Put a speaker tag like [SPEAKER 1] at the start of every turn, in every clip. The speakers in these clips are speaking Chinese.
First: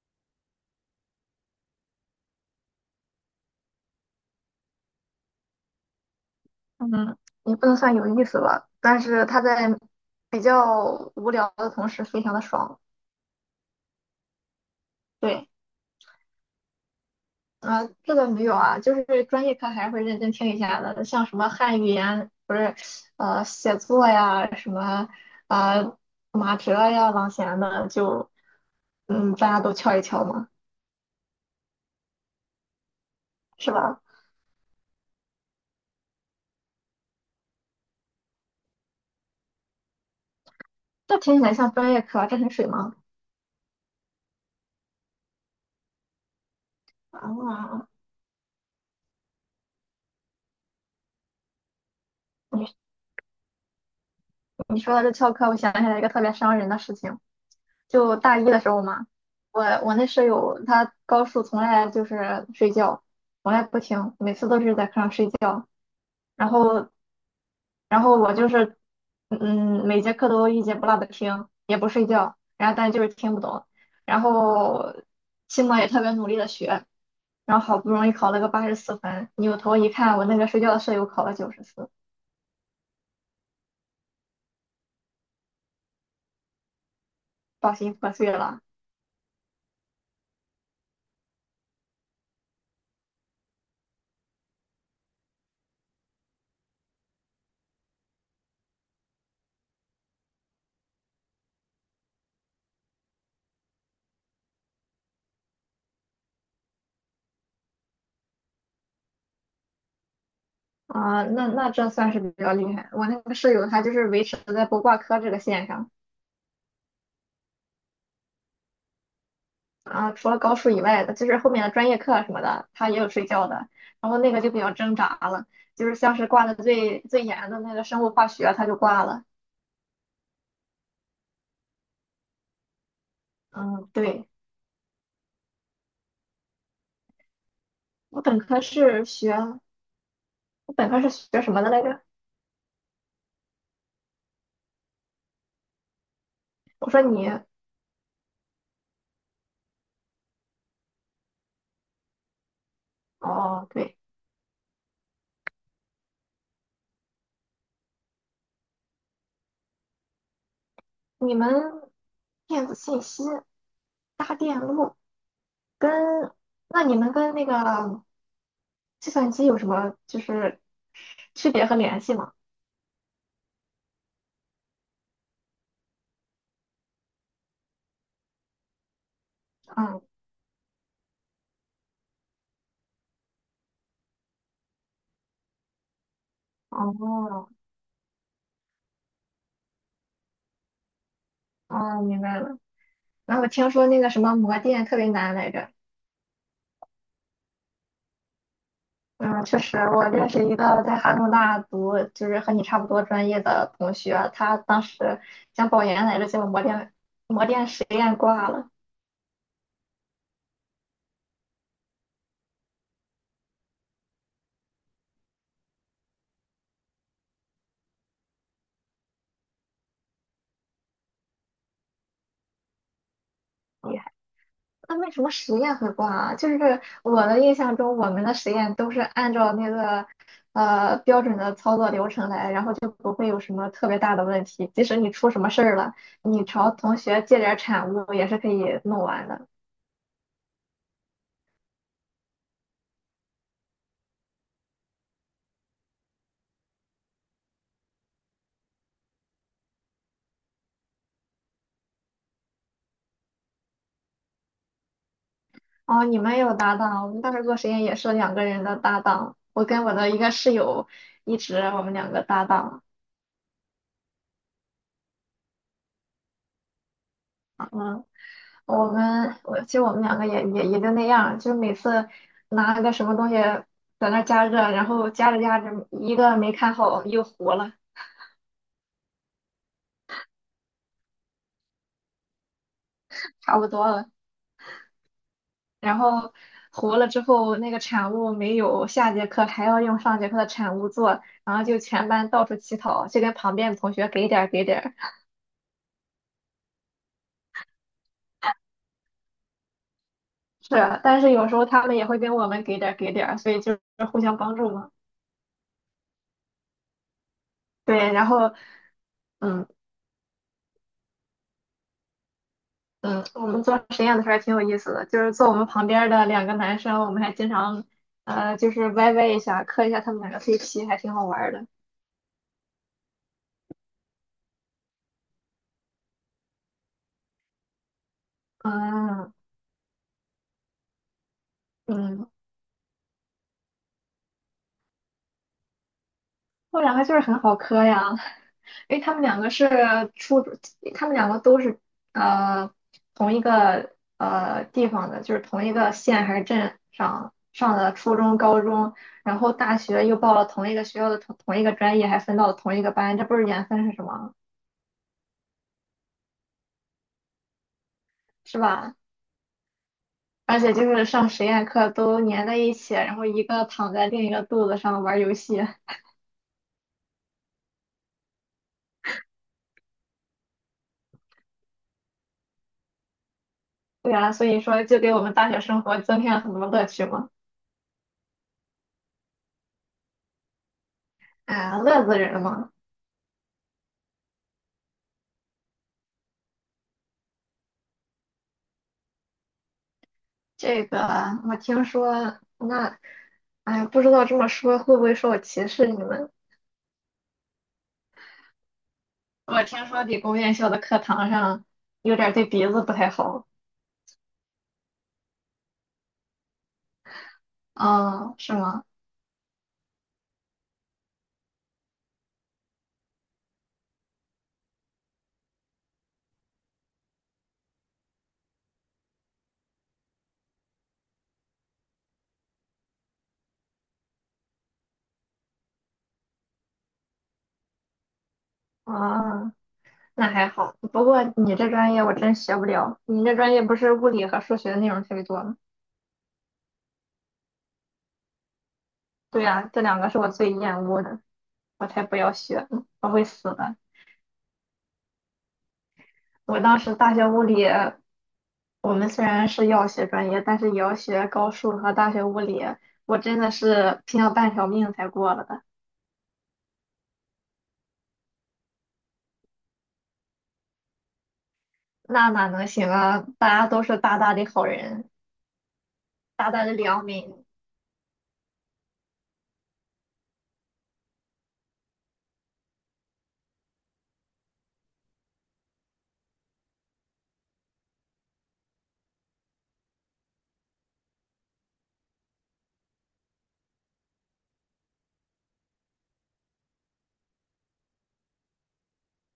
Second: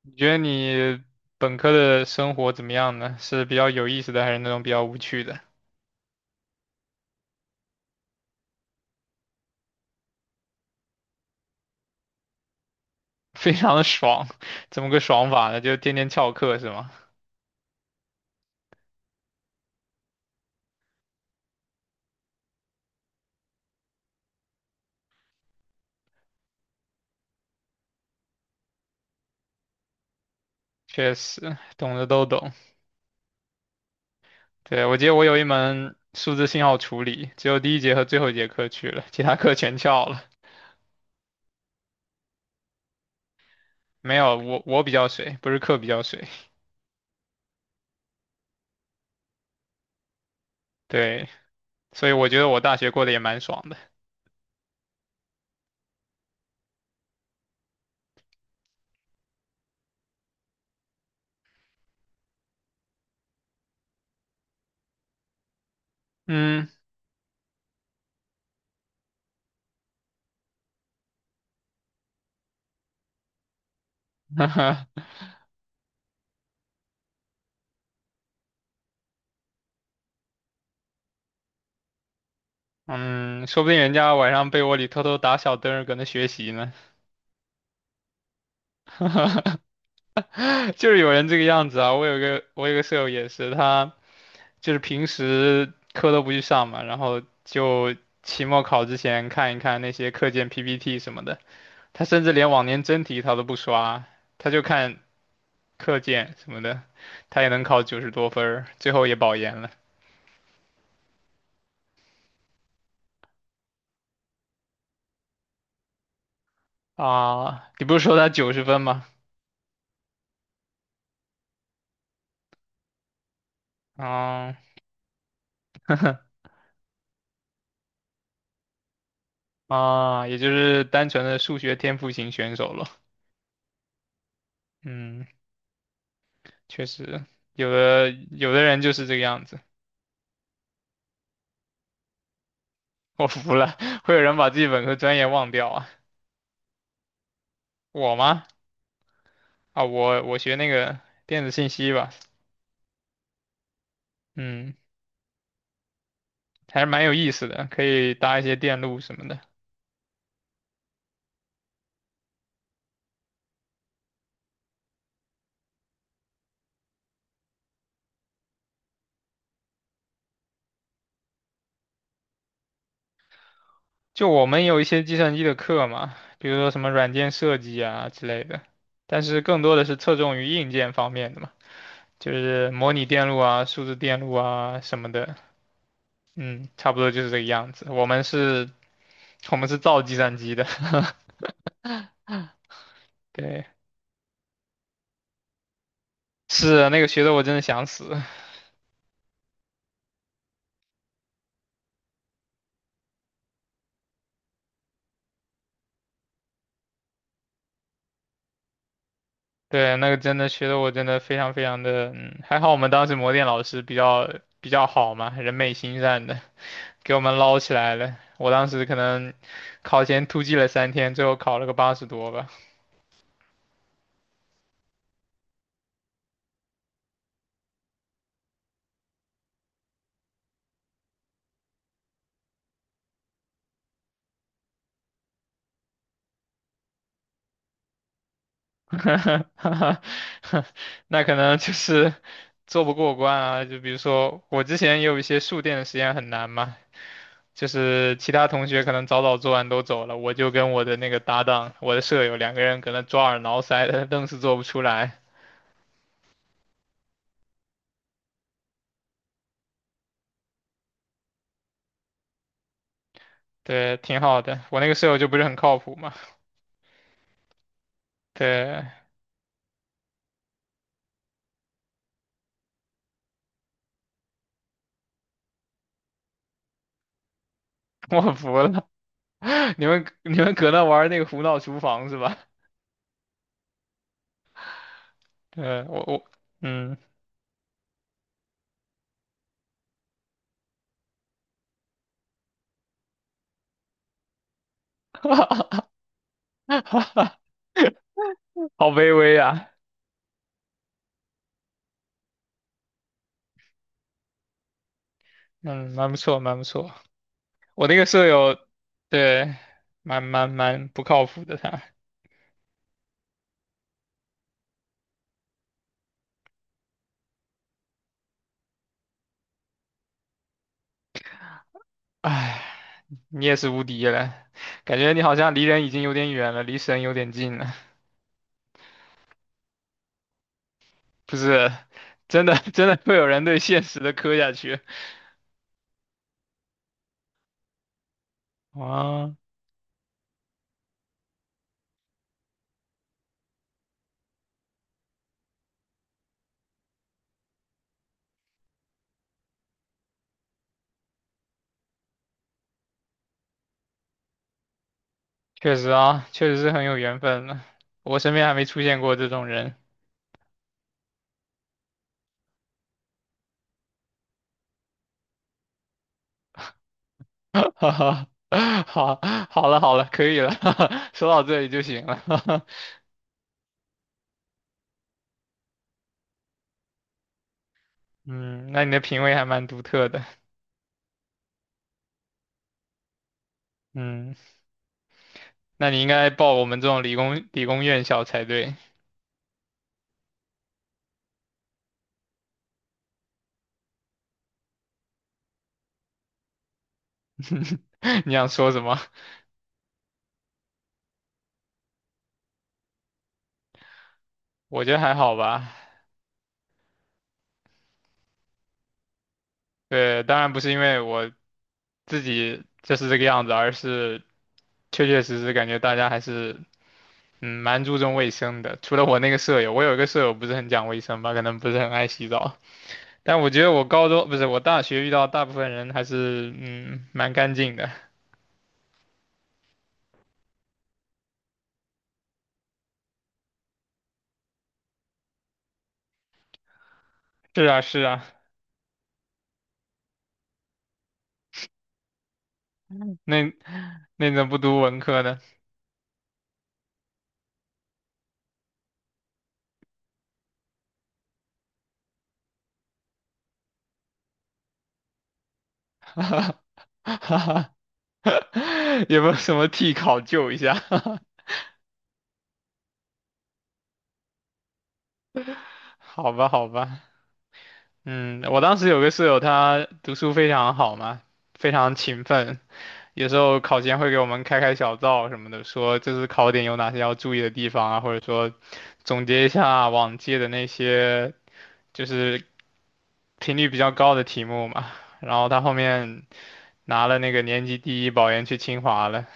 [SPEAKER 1] 你觉得你本科的生活怎么样呢？是比较有意思的，还是那种比较无趣的？
[SPEAKER 2] 嗯，也不能算有意思吧，但是它在比较无聊的同时，非常的爽。
[SPEAKER 1] 非常的爽，怎么个爽
[SPEAKER 2] 对，
[SPEAKER 1] 法呢？就天天翘课是吗？
[SPEAKER 2] 啊、这个没有啊，就是专业课还是会认真听一下的，像什么汉语言，不是，写作呀，什么，呃，马哲呀、郎咸的，就大家都敲一敲嘛，
[SPEAKER 1] 确实，懂的都懂。
[SPEAKER 2] 是吧？
[SPEAKER 1] 对，我记得我有一门数字信号处理，只有第一节和最后一节课去了，其他课全翘了。
[SPEAKER 2] 这听起来像专业课啊，这很水吗？
[SPEAKER 1] 没有，我比较水，不是课比较水。
[SPEAKER 2] 啊，
[SPEAKER 1] 对，所以我觉得我
[SPEAKER 2] 你
[SPEAKER 1] 大学过得也蛮爽的。
[SPEAKER 2] 你说的这翘课，我想起来一个特别伤人的事情。就大一的时候嘛，我那舍友她高数从来就是睡觉，从来不听，每次都是在课上睡觉。然
[SPEAKER 1] 嗯，
[SPEAKER 2] 后然后我就是每节课都一节不落的听，也不睡觉，然后但就是听不懂。然后 期末也特别努力的学，然后好不容易考了个84分，扭头一看，我那个睡觉的舍友考了94，
[SPEAKER 1] 嗯，说不定人家晚上被窝里偷偷打小灯儿搁那学习呢。
[SPEAKER 2] 抱心破碎了。
[SPEAKER 1] 就是有人这个样子啊。我有个舍友也是，他就是平时课都不去上嘛，然后就期末考之前看一看那些课件 PPT 什么的。他甚至连往年真题他都不刷，他就看课件什么的，他也能考九十多分儿，最后也保研了。
[SPEAKER 2] 啊，那这算是比较厉害。我那个舍友他就是维持在不挂科这个线上。
[SPEAKER 1] 啊，你不是说他九十分吗？
[SPEAKER 2] 啊，除了高数以外的，就是后面的专业课啊什么的，他也有睡觉的，然后那个就
[SPEAKER 1] 啊
[SPEAKER 2] 比较挣扎了，就是像是挂的最最严的那个生物化学，他就挂了。
[SPEAKER 1] 啊，也就是单纯的数学天赋型选手了。
[SPEAKER 2] 嗯，对，
[SPEAKER 1] 嗯，确实，有的
[SPEAKER 2] 我本
[SPEAKER 1] 有
[SPEAKER 2] 科
[SPEAKER 1] 的人就
[SPEAKER 2] 是
[SPEAKER 1] 是这个样子。
[SPEAKER 2] 学，我本科是学什么的来着？
[SPEAKER 1] 我服了，会有人把自己本科专业忘掉啊？
[SPEAKER 2] 我说你，
[SPEAKER 1] 我吗？啊，我学那个电子信息吧。
[SPEAKER 2] 哦，对，
[SPEAKER 1] 嗯，还是蛮有意思的，可以搭一些电路什么的。
[SPEAKER 2] 你们电子信息、搭电路跟，那你们跟那个计算机有什么就是区别和联系吗？
[SPEAKER 1] 就我们有一些计算机的课嘛，比如说什么软件设计啊之类的，但是更多的是
[SPEAKER 2] 嗯，
[SPEAKER 1] 侧重于硬件方面的嘛，就是模拟电路啊、数字电路啊什么的。嗯，差不多就是这个
[SPEAKER 2] 哦，
[SPEAKER 1] 样子。我们是，我们是造计算机的。
[SPEAKER 2] 哦，明 白了。然后我
[SPEAKER 1] 对，
[SPEAKER 2] 听说那个什么魔电特别难来着，
[SPEAKER 1] 是那个学的我真的想死。
[SPEAKER 2] 嗯，确实，我认识一个在哈工大读，就是和你差不多专业的同学，他当时想保研来着，结果魔电实验挂了，
[SPEAKER 1] 对，那个真的学的我真的非常非常的，还好我们当时模电老师比较好嘛，人美心善的，给我们捞起来了。我当时可能考前突击了三天，最后考了个八十多吧。
[SPEAKER 2] 厉害。那为什么实验会挂啊？就是我的印象中，我们的实验都是按照那个标准的操作流程来，然后就不会有什么特别大的问题。即使你出什么事儿了，你朝同学借点儿产物也是可以 弄完的。
[SPEAKER 1] 那可能就是做不过关啊。就比如说我之前也有一些数电的实验很难嘛，就是其他同学可能早早做完都走了，我就跟我的那个搭档，我的舍友两个人搁那抓耳挠腮的，愣是做不出来。
[SPEAKER 2] 哦，你们有搭档，我们当时做实验也是两个人的搭档。我跟我的一个室友一直我们两个搭档，
[SPEAKER 1] 对，挺好的。我那个舍友就不是很靠谱嘛。
[SPEAKER 2] 嗯，
[SPEAKER 1] 对，
[SPEAKER 2] 我其实我们两个也就那样，就每次拿个什么东西在那儿加热，然后加着加着一个没看好又糊了，
[SPEAKER 1] 我服了。你们搁那玩那个胡闹厨房是吧？
[SPEAKER 2] 差不多了，
[SPEAKER 1] 对，
[SPEAKER 2] 然
[SPEAKER 1] 我
[SPEAKER 2] 后糊
[SPEAKER 1] 嗯，
[SPEAKER 2] 了之后那个产物没有下节课还要用上节课的产物做，然后就全班到处乞讨，就跟旁边的同学给点儿给点儿。
[SPEAKER 1] 好卑微啊。
[SPEAKER 2] 是啊，但是有时候他们也会跟我们给点儿给点儿，所以就是互相帮助嘛。
[SPEAKER 1] 嗯，蛮不错，蛮不错。我那个
[SPEAKER 2] 对，
[SPEAKER 1] 舍
[SPEAKER 2] 然后，
[SPEAKER 1] 友，对，
[SPEAKER 2] 嗯
[SPEAKER 1] 蛮不靠谱的他。
[SPEAKER 2] 嗯，我们做实验的时候还挺有意思的，就是坐我们旁边儿的两个男生，我们还经常，就是歪歪一下，磕一下他们两个 CP，还挺好玩儿的。
[SPEAKER 1] 唉，你也是无敌了，感觉你好像离人已经有点远了，离神有点近了。
[SPEAKER 2] 嗯
[SPEAKER 1] 不是，
[SPEAKER 2] 嗯，
[SPEAKER 1] 真的 真的会有人对现实的磕下去。
[SPEAKER 2] 后两个就是很好磕呀。因为他们
[SPEAKER 1] 啊。
[SPEAKER 2] 两个是初，中，他们两个都是呃同一个地方的，就是同一个县还是镇上上的初中、高中，然后大学又报了同一个学校的同一个专业，还分到了同一个班，这不是缘分是什么？
[SPEAKER 1] 确实啊，确实是很有缘分的。我身边还
[SPEAKER 2] 是
[SPEAKER 1] 没出
[SPEAKER 2] 吧？
[SPEAKER 1] 现过这种人。
[SPEAKER 2] 而且就是上实验课都粘在一起，然后一个躺在另一个肚子上玩游戏，
[SPEAKER 1] 哈哈，好，好了，好了，可以了。说到这里就行了。
[SPEAKER 2] 对呀，所以说就给我们大学生活增添了很多乐趣嘛，
[SPEAKER 1] 嗯，那你的品味还蛮独特的。
[SPEAKER 2] 啊，乐死人了嘛。
[SPEAKER 1] 嗯，那你应该报我们这种理工院校才对。
[SPEAKER 2] 这个我听说，那，哎呀，不知道这么说会不会说我歧视你们？
[SPEAKER 1] 你想说什么？
[SPEAKER 2] 我听说理工院校的课堂上有点儿对鼻子不太好。
[SPEAKER 1] 我觉得还好吧。
[SPEAKER 2] 哦，是吗？
[SPEAKER 1] 对，当然不是因为我自己就是这个样子，而是确确实实感觉大家还是嗯，蛮注重卫生的。除了我那个舍友，我有一个舍友不是很讲卫生吧，可能不是很爱洗澡。但我觉得我高中，不是，我大学遇到大部分人还是嗯蛮干净的。
[SPEAKER 2] 啊，那还好。不过你这专业我真学不了，你这专业不是物理和数学的内容特别多吗？
[SPEAKER 1] 是啊，是啊，
[SPEAKER 2] 对呀，这两个是我最厌恶的，我才不要学呢，我会死
[SPEAKER 1] 那
[SPEAKER 2] 的。
[SPEAKER 1] 那怎么不读文科呢？
[SPEAKER 2] 我当时大学物理我们虽然是药学专业，但是也要学高数和大学物理。我真的是拼了半条命才过了的，
[SPEAKER 1] 哈哈，有没有什么替考救一下？
[SPEAKER 2] 那哪能行啊？大家都是大大的好人，
[SPEAKER 1] 好吧，
[SPEAKER 2] 大大
[SPEAKER 1] 好
[SPEAKER 2] 的
[SPEAKER 1] 吧。
[SPEAKER 2] 良民，
[SPEAKER 1] 嗯，我当时有个舍友，他读书非常好嘛，非常勤奋，有时候考前会给我们开开小灶什么的，说这次考点有哪些要注意的地方啊，或者说总结一下啊往届的那些就是频率比较高的题目嘛。然后他后面拿了那个年级第一保研去清华了。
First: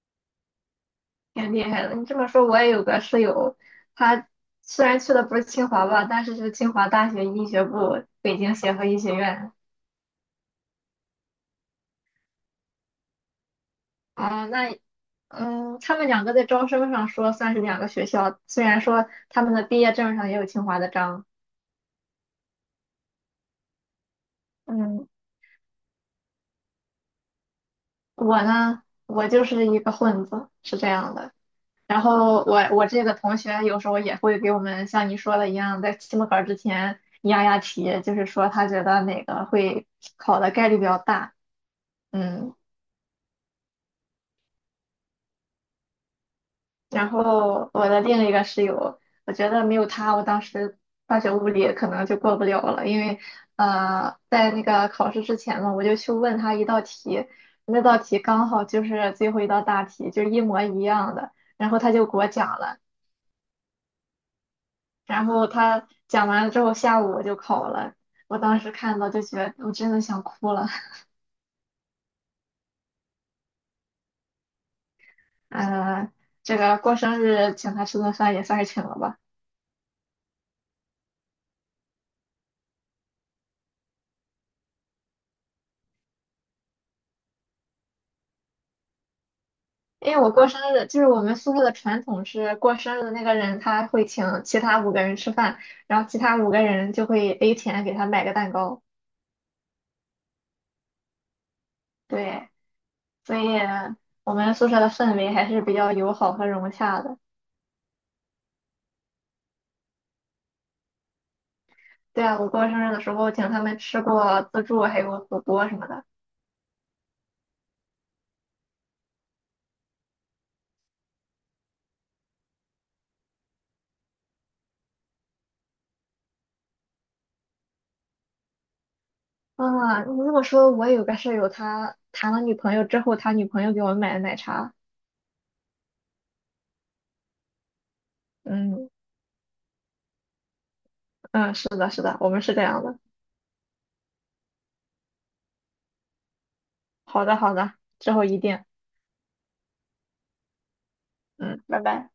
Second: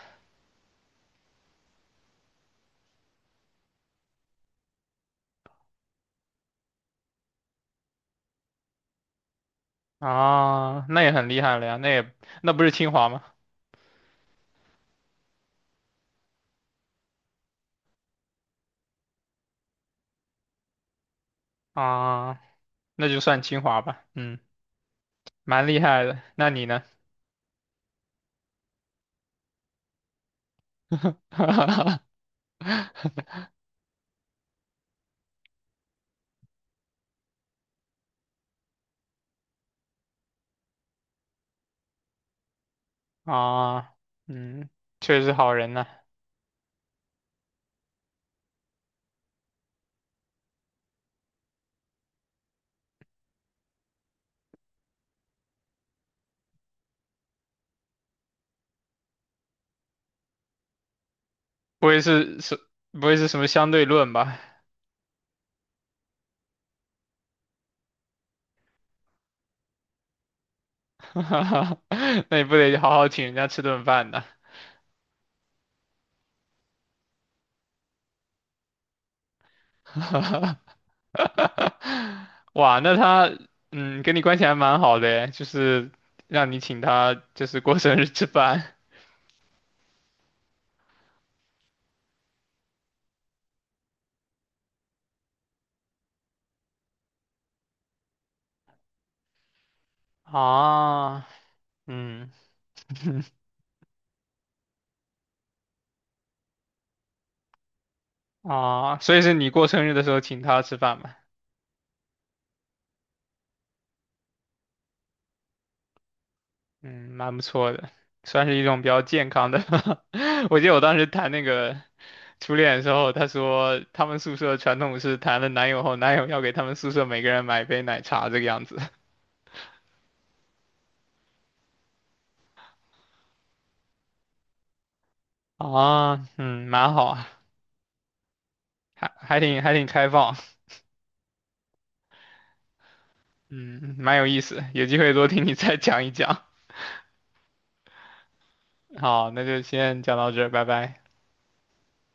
[SPEAKER 2] 挺厉害的。你这么说，我也有个室友，他虽然去的不是清华吧，但是是清华大学医学部北京协和医学院。
[SPEAKER 1] 啊，那也很厉害了呀，那也那不是清华吗？
[SPEAKER 2] 啊、那他们两个在招生上说算是两个学校，虽然说他们的毕业证上也有清华的章。
[SPEAKER 1] 啊，那就算清华吧，嗯，
[SPEAKER 2] 嗯，
[SPEAKER 1] 蛮厉害的。那你呢？
[SPEAKER 2] 我呢，我就是一个混子，是这样的。然 后我这个同学有时候也会给我们像你说的一样，在期末考之前压压题，就是说他觉得哪个会考的概率比较大。嗯，
[SPEAKER 1] 啊，嗯，确实好人呐、
[SPEAKER 2] 然后我的另一个室友，我觉得没有他，我当时化学物理可能就过不了了，因为在那个考试之前嘛，我就去问他一道题，那道题刚好就是最后一道大题，就是一模一样的，然后
[SPEAKER 1] 不
[SPEAKER 2] 他
[SPEAKER 1] 会
[SPEAKER 2] 就给我
[SPEAKER 1] 是是，
[SPEAKER 2] 讲了。
[SPEAKER 1] 不会是什么相对论吧？
[SPEAKER 2] 然后他讲完了之后，下午我就考了。我当时看到就觉得我真的想哭了。
[SPEAKER 1] 那你不得好好请人家吃顿饭呢？
[SPEAKER 2] 呃，这个过生日请他吃顿饭也算是请了吧，
[SPEAKER 1] 哇，那他嗯跟你关系还蛮好的诶，就是让你请他就是过生日吃饭。
[SPEAKER 2] 因为我过生日就是我们宿舍的传统是过生日的那个人他会请其他五个人吃饭，然后其他五个人就会 A 钱给他买个蛋糕。
[SPEAKER 1] 啊，嗯
[SPEAKER 2] 对，所以我们宿舍的氛围还是比较友好和融洽的。
[SPEAKER 1] 啊，所以是你过生日的时候请他吃饭嘛？
[SPEAKER 2] 对啊，我过生日的时候请他们吃过自助，还有火锅什么的。
[SPEAKER 1] 嗯，蛮不错的，算是一种比较健康的。我记得我当时谈那个初恋的时候，他说他们宿舍传统是谈了男友后，男友要给他们宿舍每个人买一杯奶茶这个样子。
[SPEAKER 2] 啊，你这么说，我有个舍友，他谈了女朋友之后，他女朋友给我们买的奶茶。
[SPEAKER 1] 啊，嗯，蛮好啊，
[SPEAKER 2] 嗯
[SPEAKER 1] 还挺开放。
[SPEAKER 2] 嗯，是的，是的，我们是这样的。
[SPEAKER 1] 嗯，蛮有意思，有机会多听你再讲一讲。
[SPEAKER 2] 好的，好的，之后一定。
[SPEAKER 1] 好，那就先讲到这儿，拜拜。
[SPEAKER 2] 嗯，拜拜。